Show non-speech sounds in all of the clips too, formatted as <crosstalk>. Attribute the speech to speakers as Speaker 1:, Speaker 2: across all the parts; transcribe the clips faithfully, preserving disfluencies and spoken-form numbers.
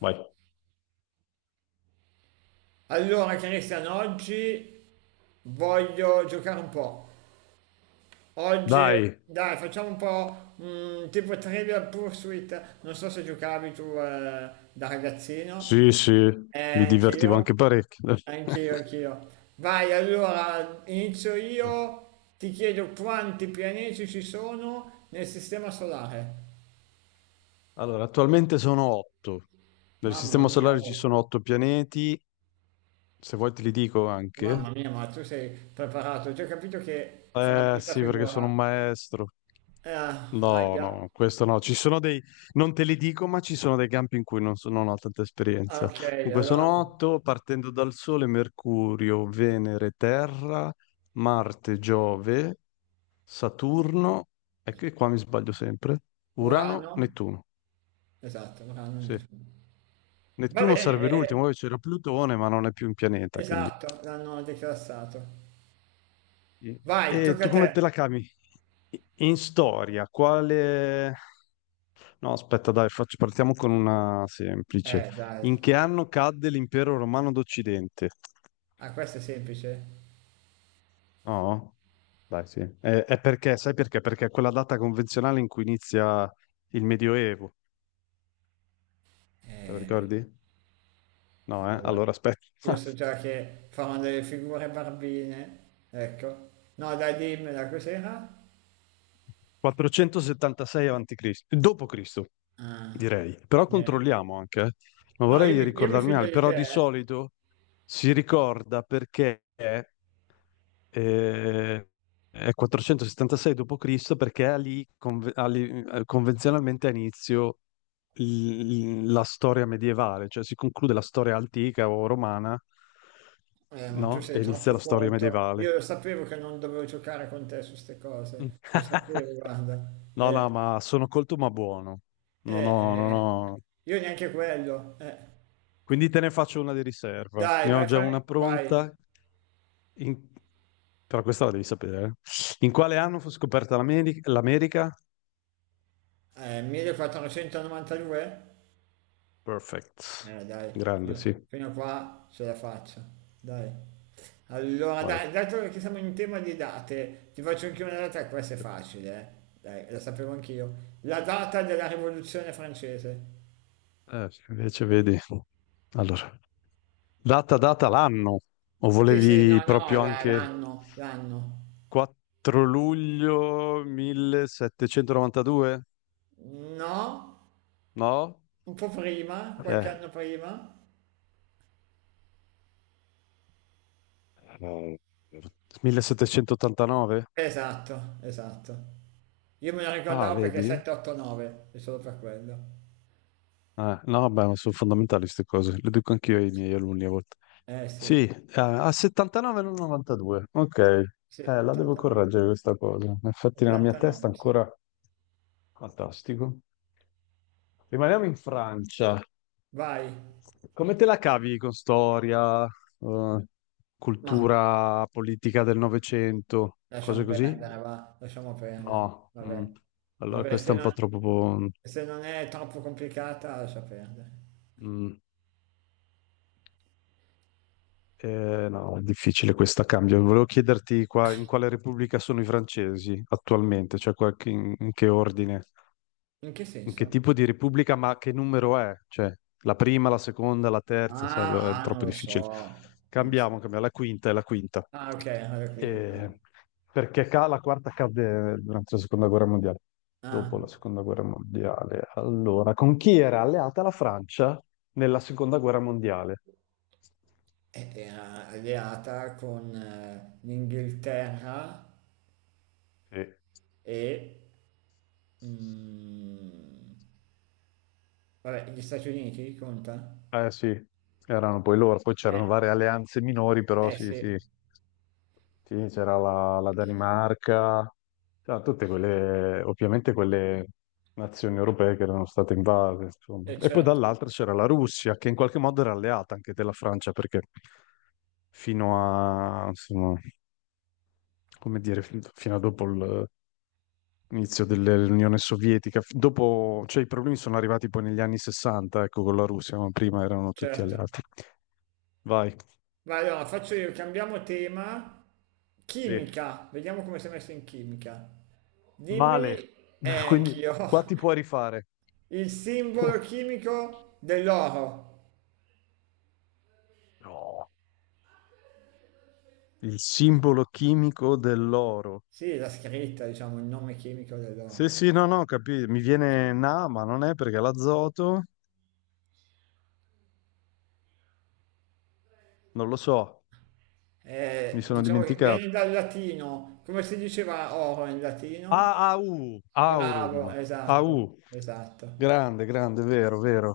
Speaker 1: Vai.
Speaker 2: Allora, Cristian, oggi voglio giocare un po'. Oggi,
Speaker 1: Dai,
Speaker 2: dai, facciamo un po' mm, tipo Trivial Pursuit. Non so se giocavi tu eh, da ragazzino.
Speaker 1: sì, sì,
Speaker 2: Eh,
Speaker 1: mi divertivo
Speaker 2: anch'io,
Speaker 1: anche parecchio.
Speaker 2: anch'io, anch'io. Vai, allora, inizio io.
Speaker 1: <laughs>
Speaker 2: Ti chiedo quanti pianeti ci sono nel sistema solare.
Speaker 1: Allora, attualmente sono otto. Nel
Speaker 2: Mamma
Speaker 1: sistema
Speaker 2: mia,
Speaker 1: solare ci
Speaker 2: oh.
Speaker 1: sono otto pianeti. Se vuoi te li dico anche.
Speaker 2: Mamma mia, ma tu sei preparato. Ho già capito che farà
Speaker 1: Eh
Speaker 2: brutta
Speaker 1: sì, perché sono
Speaker 2: figura.
Speaker 1: un maestro.
Speaker 2: Eh,
Speaker 1: No,
Speaker 2: ahia.
Speaker 1: no, questo no. Ci sono dei... Non te li dico, ma ci sono dei campi in cui non, so- non ho tanta
Speaker 2: Ah,
Speaker 1: esperienza.
Speaker 2: ok,
Speaker 1: Comunque
Speaker 2: allora
Speaker 1: sono otto, partendo dal Sole, Mercurio, Venere, Terra, Marte, Giove, Saturno, e che qua mi sbaglio sempre.
Speaker 2: Urano?
Speaker 1: Urano, Nettuno.
Speaker 2: Esatto, Urano e
Speaker 1: Sì.
Speaker 2: Nettuno. Va
Speaker 1: Nettuno
Speaker 2: bene,
Speaker 1: sarebbe l'ultimo,
Speaker 2: eh,
Speaker 1: poi c'era Plutone, ma non è più un pianeta, quindi.
Speaker 2: esatto, l'hanno declassato.
Speaker 1: Sì.
Speaker 2: Vai,
Speaker 1: E
Speaker 2: tocca
Speaker 1: tu
Speaker 2: a te.
Speaker 1: come te la cavi? In storia, quale... No, aspetta, dai, faccio- partiamo con una semplice.
Speaker 2: Eh, dai.
Speaker 1: In che anno cadde l'impero romano d'Occidente?
Speaker 2: Ah, questo è semplice.
Speaker 1: No, dai, sì. È, è perché, sai perché? Perché è quella data convenzionale in cui inizia il Medioevo. Te la
Speaker 2: Eh,
Speaker 1: ricordi? No, eh?
Speaker 2: cavolo.
Speaker 1: Allora aspetta.
Speaker 2: Io
Speaker 1: <laughs>
Speaker 2: so già che fanno delle figure barbine. Ecco. No, dai, dimmela, cos'era?
Speaker 1: quattrocentosettantasei avanti Cristo, dopo Cristo,
Speaker 2: Ah,
Speaker 1: direi. Però
Speaker 2: eh.
Speaker 1: controlliamo anche, eh. Non
Speaker 2: No, io
Speaker 1: vorrei
Speaker 2: mi, io mi
Speaker 1: ricordarmi male,
Speaker 2: fido di
Speaker 1: però
Speaker 2: te,
Speaker 1: di
Speaker 2: eh.
Speaker 1: solito si ricorda perché eh, è quattrocentosettantasei dopo Cristo, perché è lì conve- ha lì, eh, convenzionalmente a inizio l- la storia medievale, cioè si conclude la storia antica o romana,
Speaker 2: Eh, ma tu
Speaker 1: no?
Speaker 2: sei
Speaker 1: E inizia la
Speaker 2: troppo
Speaker 1: storia
Speaker 2: colto.
Speaker 1: medievale.
Speaker 2: Io lo sapevo che non dovevo giocare con te su queste
Speaker 1: Mm.
Speaker 2: cose. Lo
Speaker 1: <laughs>
Speaker 2: sapevo, guarda.
Speaker 1: No,
Speaker 2: Eh,
Speaker 1: no, ma sono colto ma buono.
Speaker 2: eh,
Speaker 1: Non ho, non
Speaker 2: eh.
Speaker 1: ho...
Speaker 2: Io neanche quello. Eh.
Speaker 1: Quindi te ne faccio una di riserva.
Speaker 2: Dai,
Speaker 1: Ne ho
Speaker 2: vai,
Speaker 1: già una
Speaker 2: fai, vai.
Speaker 1: pronta. In- Però questa la devi sapere. Eh. In quale anno fu scoperta l'Ameri- l'America?
Speaker 2: Eh, millequattrocentonovantadue?
Speaker 1: Perfect.
Speaker 2: Eh, dai,
Speaker 1: Grande,
Speaker 2: fino,
Speaker 1: sì.
Speaker 2: fino a qua ce la faccio. Dai. Allora,
Speaker 1: Vai.
Speaker 2: dai, dato che siamo in tema di date, ti faccio anche una data, questa è facile, eh. Dai, la sapevo anch'io. La data della Rivoluzione francese.
Speaker 1: Eh, sì, invece vedi. Allora, data, data l'anno. O
Speaker 2: Sì, sì, no,
Speaker 1: volevi
Speaker 2: no,
Speaker 1: proprio
Speaker 2: la-
Speaker 1: anche
Speaker 2: l'anno, l'anno.
Speaker 1: quattro luglio millesettecentonovantadue?
Speaker 2: No,
Speaker 1: No?
Speaker 2: un po' prima, qualche
Speaker 1: Eh.
Speaker 2: anno prima.
Speaker 1: Eh, millesettecentottantanove?
Speaker 2: Esatto, esatto. Io me lo
Speaker 1: Ah,
Speaker 2: ricordavo perché
Speaker 1: vedi?
Speaker 2: sette, otto, nove, è solo per quello.
Speaker 1: Eh, no, beh, ma sono fondamentali queste cose, le dico anch'io ai miei alunni a volte.
Speaker 2: Eh sì,
Speaker 1: Sì, eh, a settantanove non novantadue. Ok,
Speaker 2: sì,
Speaker 1: eh, la devo
Speaker 2: ottantanove,
Speaker 1: correggere questa cosa. Infatti nella mia testa
Speaker 2: ottantanove, sì.
Speaker 1: ancora fantastico. Rimaniamo in Francia.
Speaker 2: Vai,
Speaker 1: Come te la cavi con storia, eh,
Speaker 2: ma
Speaker 1: cultura politica del Novecento,
Speaker 2: lasciamo
Speaker 1: cose
Speaker 2: perdere,
Speaker 1: così?
Speaker 2: va, lasciamo perdere.
Speaker 1: No. Mm.
Speaker 2: Vabbè,
Speaker 1: Allora
Speaker 2: vabbè,
Speaker 1: questa
Speaker 2: se
Speaker 1: è un po'
Speaker 2: non,
Speaker 1: troppo...
Speaker 2: se non è troppo complicata, lascia perdere.
Speaker 1: mm. Eh, no, è difficile questa cambio. Volevo chiederti qua in quale repubblica sono i francesi attualmente, cioè qualche- in, in che ordine,
Speaker 2: In che
Speaker 1: in che
Speaker 2: senso?
Speaker 1: tipo di repubblica, ma che numero è? Cioè, la prima, la seconda, la terza, sai, è
Speaker 2: Ah, ah,
Speaker 1: troppo
Speaker 2: non lo so.
Speaker 1: difficile.
Speaker 2: Non lo so.
Speaker 1: Cambiamo, cambiamo, la quinta è la quinta.
Speaker 2: Ah, ok, alla quinta. Ah.
Speaker 1: Eh, perché ca- la quarta cadde durante la seconda guerra mondiale. Dopo
Speaker 2: Ah,
Speaker 1: la seconda guerra mondiale. Allora, con chi era alleata la Francia nella seconda guerra mondiale?
Speaker 2: e- era alleata con eh, l'Inghilterra
Speaker 1: Sì.
Speaker 2: e mm, vabbè, gli Stati Uniti, conta?
Speaker 1: Eh sì, erano poi loro, poi
Speaker 2: Eh,
Speaker 1: c'erano varie alleanze minori, però
Speaker 2: eh
Speaker 1: sì,
Speaker 2: sì,
Speaker 1: sì, sì, c'era la, la Danimarca, c'era tutte quelle, ovviamente quelle nazioni europee che erano state invase, insomma.
Speaker 2: eh,
Speaker 1: E poi
Speaker 2: certo,
Speaker 1: dall'altra c'era la Russia, che in qualche modo era alleata anche della Francia, perché fino a, insomma, come dire, fin- fino a dopo il- l'inizio dell'Unione Sovietica, f- dopo, cioè i problemi sono arrivati poi negli anni sessanta, ecco, con la Russia, ma prima erano tutti
Speaker 2: certo.
Speaker 1: alleati. Vai.
Speaker 2: Ma allora faccio io, cambiamo tema.
Speaker 1: Sì.
Speaker 2: Chimica, vediamo come sei messo in chimica. Dimmi,
Speaker 1: Male.
Speaker 2: eh,
Speaker 1: <laughs> Quindi
Speaker 2: anch'io,
Speaker 1: qua ti puoi
Speaker 2: <laughs>
Speaker 1: rifare.
Speaker 2: il simbolo
Speaker 1: <laughs>
Speaker 2: chimico dell'oro.
Speaker 1: No, il simbolo chimico dell'oro.
Speaker 2: Sì, la scritta, diciamo, il nome chimico
Speaker 1: Sì,
Speaker 2: dell'oro.
Speaker 1: sì, no, no, capito. Mi viene Na, ma non è perché l'azoto, non lo so, mi
Speaker 2: Eh,
Speaker 1: sono
Speaker 2: diciamo che vieni
Speaker 1: dimenticato.
Speaker 2: dal latino, come si diceva oro in latino?
Speaker 1: Ah, A U,
Speaker 2: Bravo,
Speaker 1: Aurum,
Speaker 2: esatto,
Speaker 1: A U.
Speaker 2: esatto.
Speaker 1: Grande, grande, vero, vero.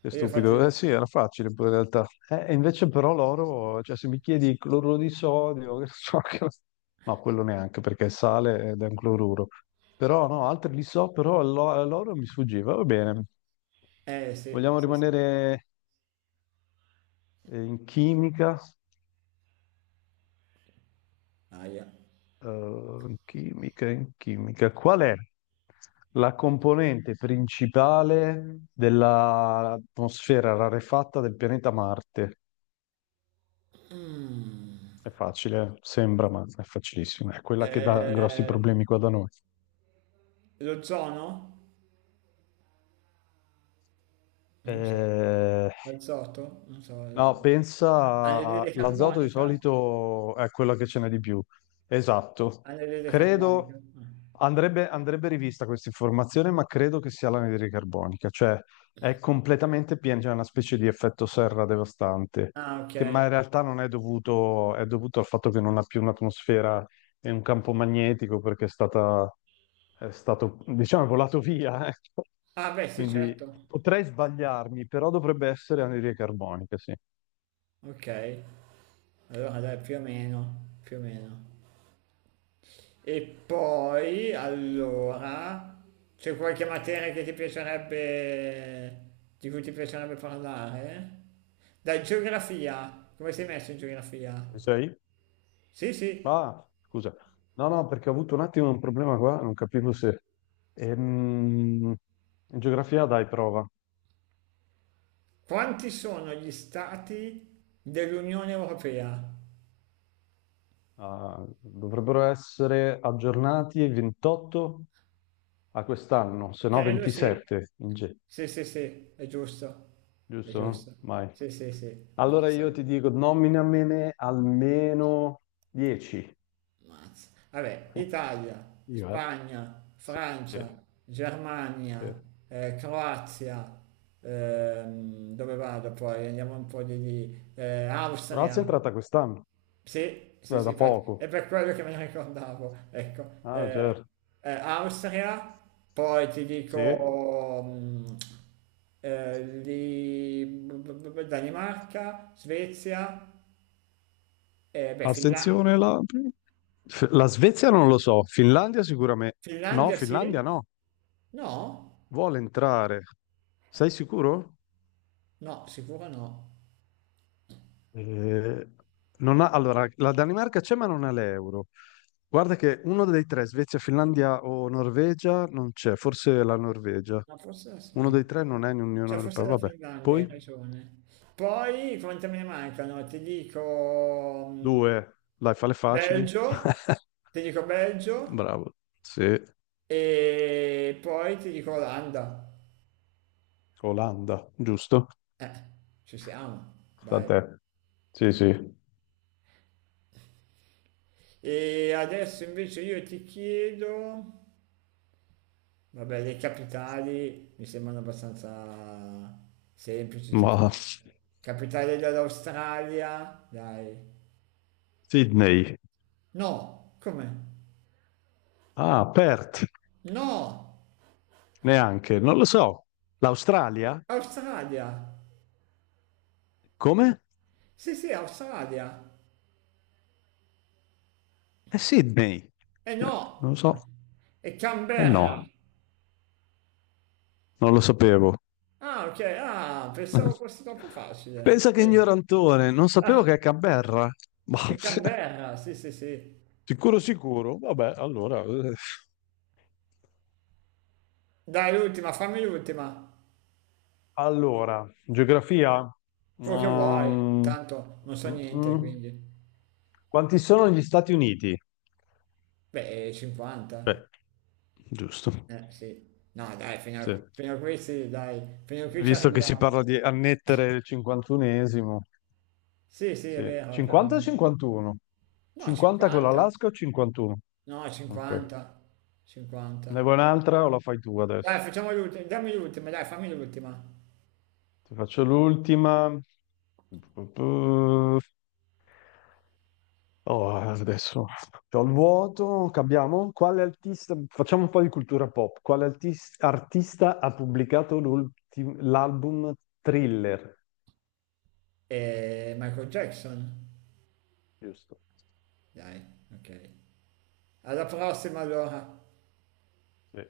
Speaker 1: Che
Speaker 2: E io faccio...
Speaker 1: stupido. Eh sì, era facile poi in realtà. Eh, e invece però l'oro, cioè se mi chiedi cloruro di sodio, <laughs> che so che... No, quello neanche perché è sale ed è un cloruro. Però no, altri li so, però l'o- l'oro mi sfuggiva. Va bene.
Speaker 2: Eh sì,
Speaker 1: Vogliamo
Speaker 2: sì, sì.
Speaker 1: rimanere eh, in chimica?
Speaker 2: Aia.
Speaker 1: Eh, in chimica, in chimica. Qual è la componente principale dell'atmosfera rarefatta del pianeta Marte?
Speaker 2: Mm.
Speaker 1: È facile, sembra, ma è facilissimo. È quella che dà grossi
Speaker 2: Eh,
Speaker 1: problemi qua da noi.
Speaker 2: lo zono? Non so.
Speaker 1: Eh,
Speaker 2: L'azoto? Non so.
Speaker 1: no,
Speaker 2: il-
Speaker 1: pensa,
Speaker 2: Anidride
Speaker 1: l'azoto di
Speaker 2: carbonica?
Speaker 1: solito è quella che ce n'è di più. Esatto.
Speaker 2: Anidride
Speaker 1: Credo,
Speaker 2: carbonica.
Speaker 1: andrebbe, andrebbe rivista questa informazione, ma credo che sia l'anidride carbonica, cioè è completamente piena, c'è una specie di effetto serra devastante,
Speaker 2: Ah, ah, ok.
Speaker 1: che, ma in realtà non è dovuto, è dovuto al fatto che non ha più un'atmosfera e un campo magnetico perché è stata è stato, diciamo, volato via, <laughs> ecco.
Speaker 2: Ah, beh, sì,
Speaker 1: Quindi
Speaker 2: certo.
Speaker 1: potrei sbagliarmi, però dovrebbe essere anidride carbonica, sì.
Speaker 2: Ok. Allora, dai, più o meno, più o meno. E poi, allora, c'è qualche materia che ti piacerebbe, di cui ti piacerebbe parlare? Dai, geografia. Come sei messo in
Speaker 1: Ci
Speaker 2: geografia?
Speaker 1: sei?
Speaker 2: Sì, sì.
Speaker 1: Ah, scusa. No, no, perché ho avuto un attimo un problema qua, non capivo se... Ehm, in geografia dai prova.
Speaker 2: Quanti sono gli stati dell'Unione Europea?
Speaker 1: Ah, dovrebbero essere aggiornati il ventotto a quest'anno, se no
Speaker 2: Credo sì.
Speaker 1: ventisette in G,
Speaker 2: Sì, sì, sì, è giusto. È
Speaker 1: giusto?
Speaker 2: giusto.
Speaker 1: Mai.
Speaker 2: Sì, sì, sì.
Speaker 1: Allora io
Speaker 2: Mazza.
Speaker 1: ti dico, nominamene almeno dieci.
Speaker 2: Mazza. Vabbè, Italia,
Speaker 1: Io, eh.
Speaker 2: Spagna,
Speaker 1: Sì,
Speaker 2: Francia,
Speaker 1: sì.
Speaker 2: Germania, eh, Croazia, ehm, dove vado poi? Andiamo un po' di lì. Eh,
Speaker 1: Croazia è
Speaker 2: Austria,
Speaker 1: entrata quest'anno,
Speaker 2: sì, sì,
Speaker 1: eh,
Speaker 2: sì,
Speaker 1: da
Speaker 2: infatti,
Speaker 1: poco.
Speaker 2: è per quello che me ne ricordavo, ecco.
Speaker 1: Ah,
Speaker 2: Eh,
Speaker 1: certo.
Speaker 2: eh, Austria, poi ti
Speaker 1: Sì.
Speaker 2: dico mm, eh, lì, Danimarca, Svezia, eh, beh, Finla-
Speaker 1: Attenzione, la... F- la Svezia non lo so, Finlandia sicuramente. No,
Speaker 2: Finlandia,
Speaker 1: Finlandia
Speaker 2: sì,
Speaker 1: no,
Speaker 2: no?
Speaker 1: vuole entrare. Sei sicuro?
Speaker 2: No, sicuro no.
Speaker 1: Eh, Non ha- allora, la Danimarca c'è ma non ha l'euro. Guarda che uno dei tre, Svezia, Finlandia o Norvegia, non c'è, forse la Norvegia.
Speaker 2: Ma forse la
Speaker 1: Uno dei tre
Speaker 2: Svezia.
Speaker 1: non è in Unione
Speaker 2: Cioè, forse
Speaker 1: Europea,
Speaker 2: la
Speaker 1: vabbè.
Speaker 2: Finlandia, hai
Speaker 1: Poi?
Speaker 2: ragione. Poi, quante me ne mancano? Ti dico mm,
Speaker 1: Due, dai, fale facili.
Speaker 2: Belgio,
Speaker 1: <laughs>
Speaker 2: ti dico Belgio
Speaker 1: Bravo. Sì,
Speaker 2: e poi ti dico Olanda.
Speaker 1: Olanda, giusto?
Speaker 2: Eh, ci siamo,
Speaker 1: Sta a
Speaker 2: dai.
Speaker 1: te. Sì, sì.
Speaker 2: E adesso invece io ti chiedo, vabbè, le capitali mi sembrano abbastanza semplici,
Speaker 1: Ma
Speaker 2: tipo capitale dell'Australia, dai,
Speaker 1: Sydney.
Speaker 2: No, come?
Speaker 1: Ah, Perth,
Speaker 2: No,
Speaker 1: neanche, non lo so. L'Australia?
Speaker 2: Australia.
Speaker 1: Come?
Speaker 2: Sì, sì, Australia.
Speaker 1: È Sydney.
Speaker 2: E
Speaker 1: Eh, Non lo
Speaker 2: no,
Speaker 1: so.
Speaker 2: è
Speaker 1: Eh
Speaker 2: Canberra.
Speaker 1: no, non lo sapevo.
Speaker 2: Ah, ok, ah, pensavo fosse
Speaker 1: <laughs>
Speaker 2: troppo facile.
Speaker 1: Pensa che
Speaker 2: Ok.
Speaker 1: ignorantone, non sapevo
Speaker 2: Ah,
Speaker 1: che è Canberra. Ma-
Speaker 2: è
Speaker 1: <laughs>
Speaker 2: Canberra, sì, sì, sì.
Speaker 1: Sicuro, sicuro. Vabbè, allora... eh.
Speaker 2: Dai, l'ultima, fammi l'ultima.
Speaker 1: Allora, geografia.
Speaker 2: Quello che vuoi.
Speaker 1: Mm,
Speaker 2: Tanto non so
Speaker 1: mm,
Speaker 2: niente,
Speaker 1: mm.
Speaker 2: quindi.
Speaker 1: Quanti sono gli Stati Uniti?
Speaker 2: Beh, cinquanta.
Speaker 1: Cioè, giusto.
Speaker 2: Eh, sì. No, dai, fino
Speaker 1: Sì.
Speaker 2: a, fino a qui sì, dai. Fino a qui ci
Speaker 1: Visto che si
Speaker 2: arriviamo.
Speaker 1: parla di annettere il cinquantunesimo.
Speaker 2: Sì, sì, è
Speaker 1: Sì.
Speaker 2: vero, però.
Speaker 1: cinquanta o cinquantuno?
Speaker 2: No,
Speaker 1: cinquanta con
Speaker 2: cinquanta.
Speaker 1: l'Alaska o cinquantuno?
Speaker 2: No,
Speaker 1: Ok.
Speaker 2: cinquanta. cinquanta.
Speaker 1: Ne vuoi un'altra o la fai tu
Speaker 2: Dai,
Speaker 1: adesso?
Speaker 2: facciamo l'ultima. Dammi l'ultima, dai, fammi l'ultima.
Speaker 1: Ti faccio l'ultima. Oh, adesso c'ho il vuoto, cambiamo. Quale artista, facciamo un po' di cultura pop. Quale artis- artista ha pubblicato l'ultim- l'album Thriller?
Speaker 2: Eh, Michael Jackson.
Speaker 1: Giusto.
Speaker 2: Dai, ok. Alla prossima allora.
Speaker 1: Sì.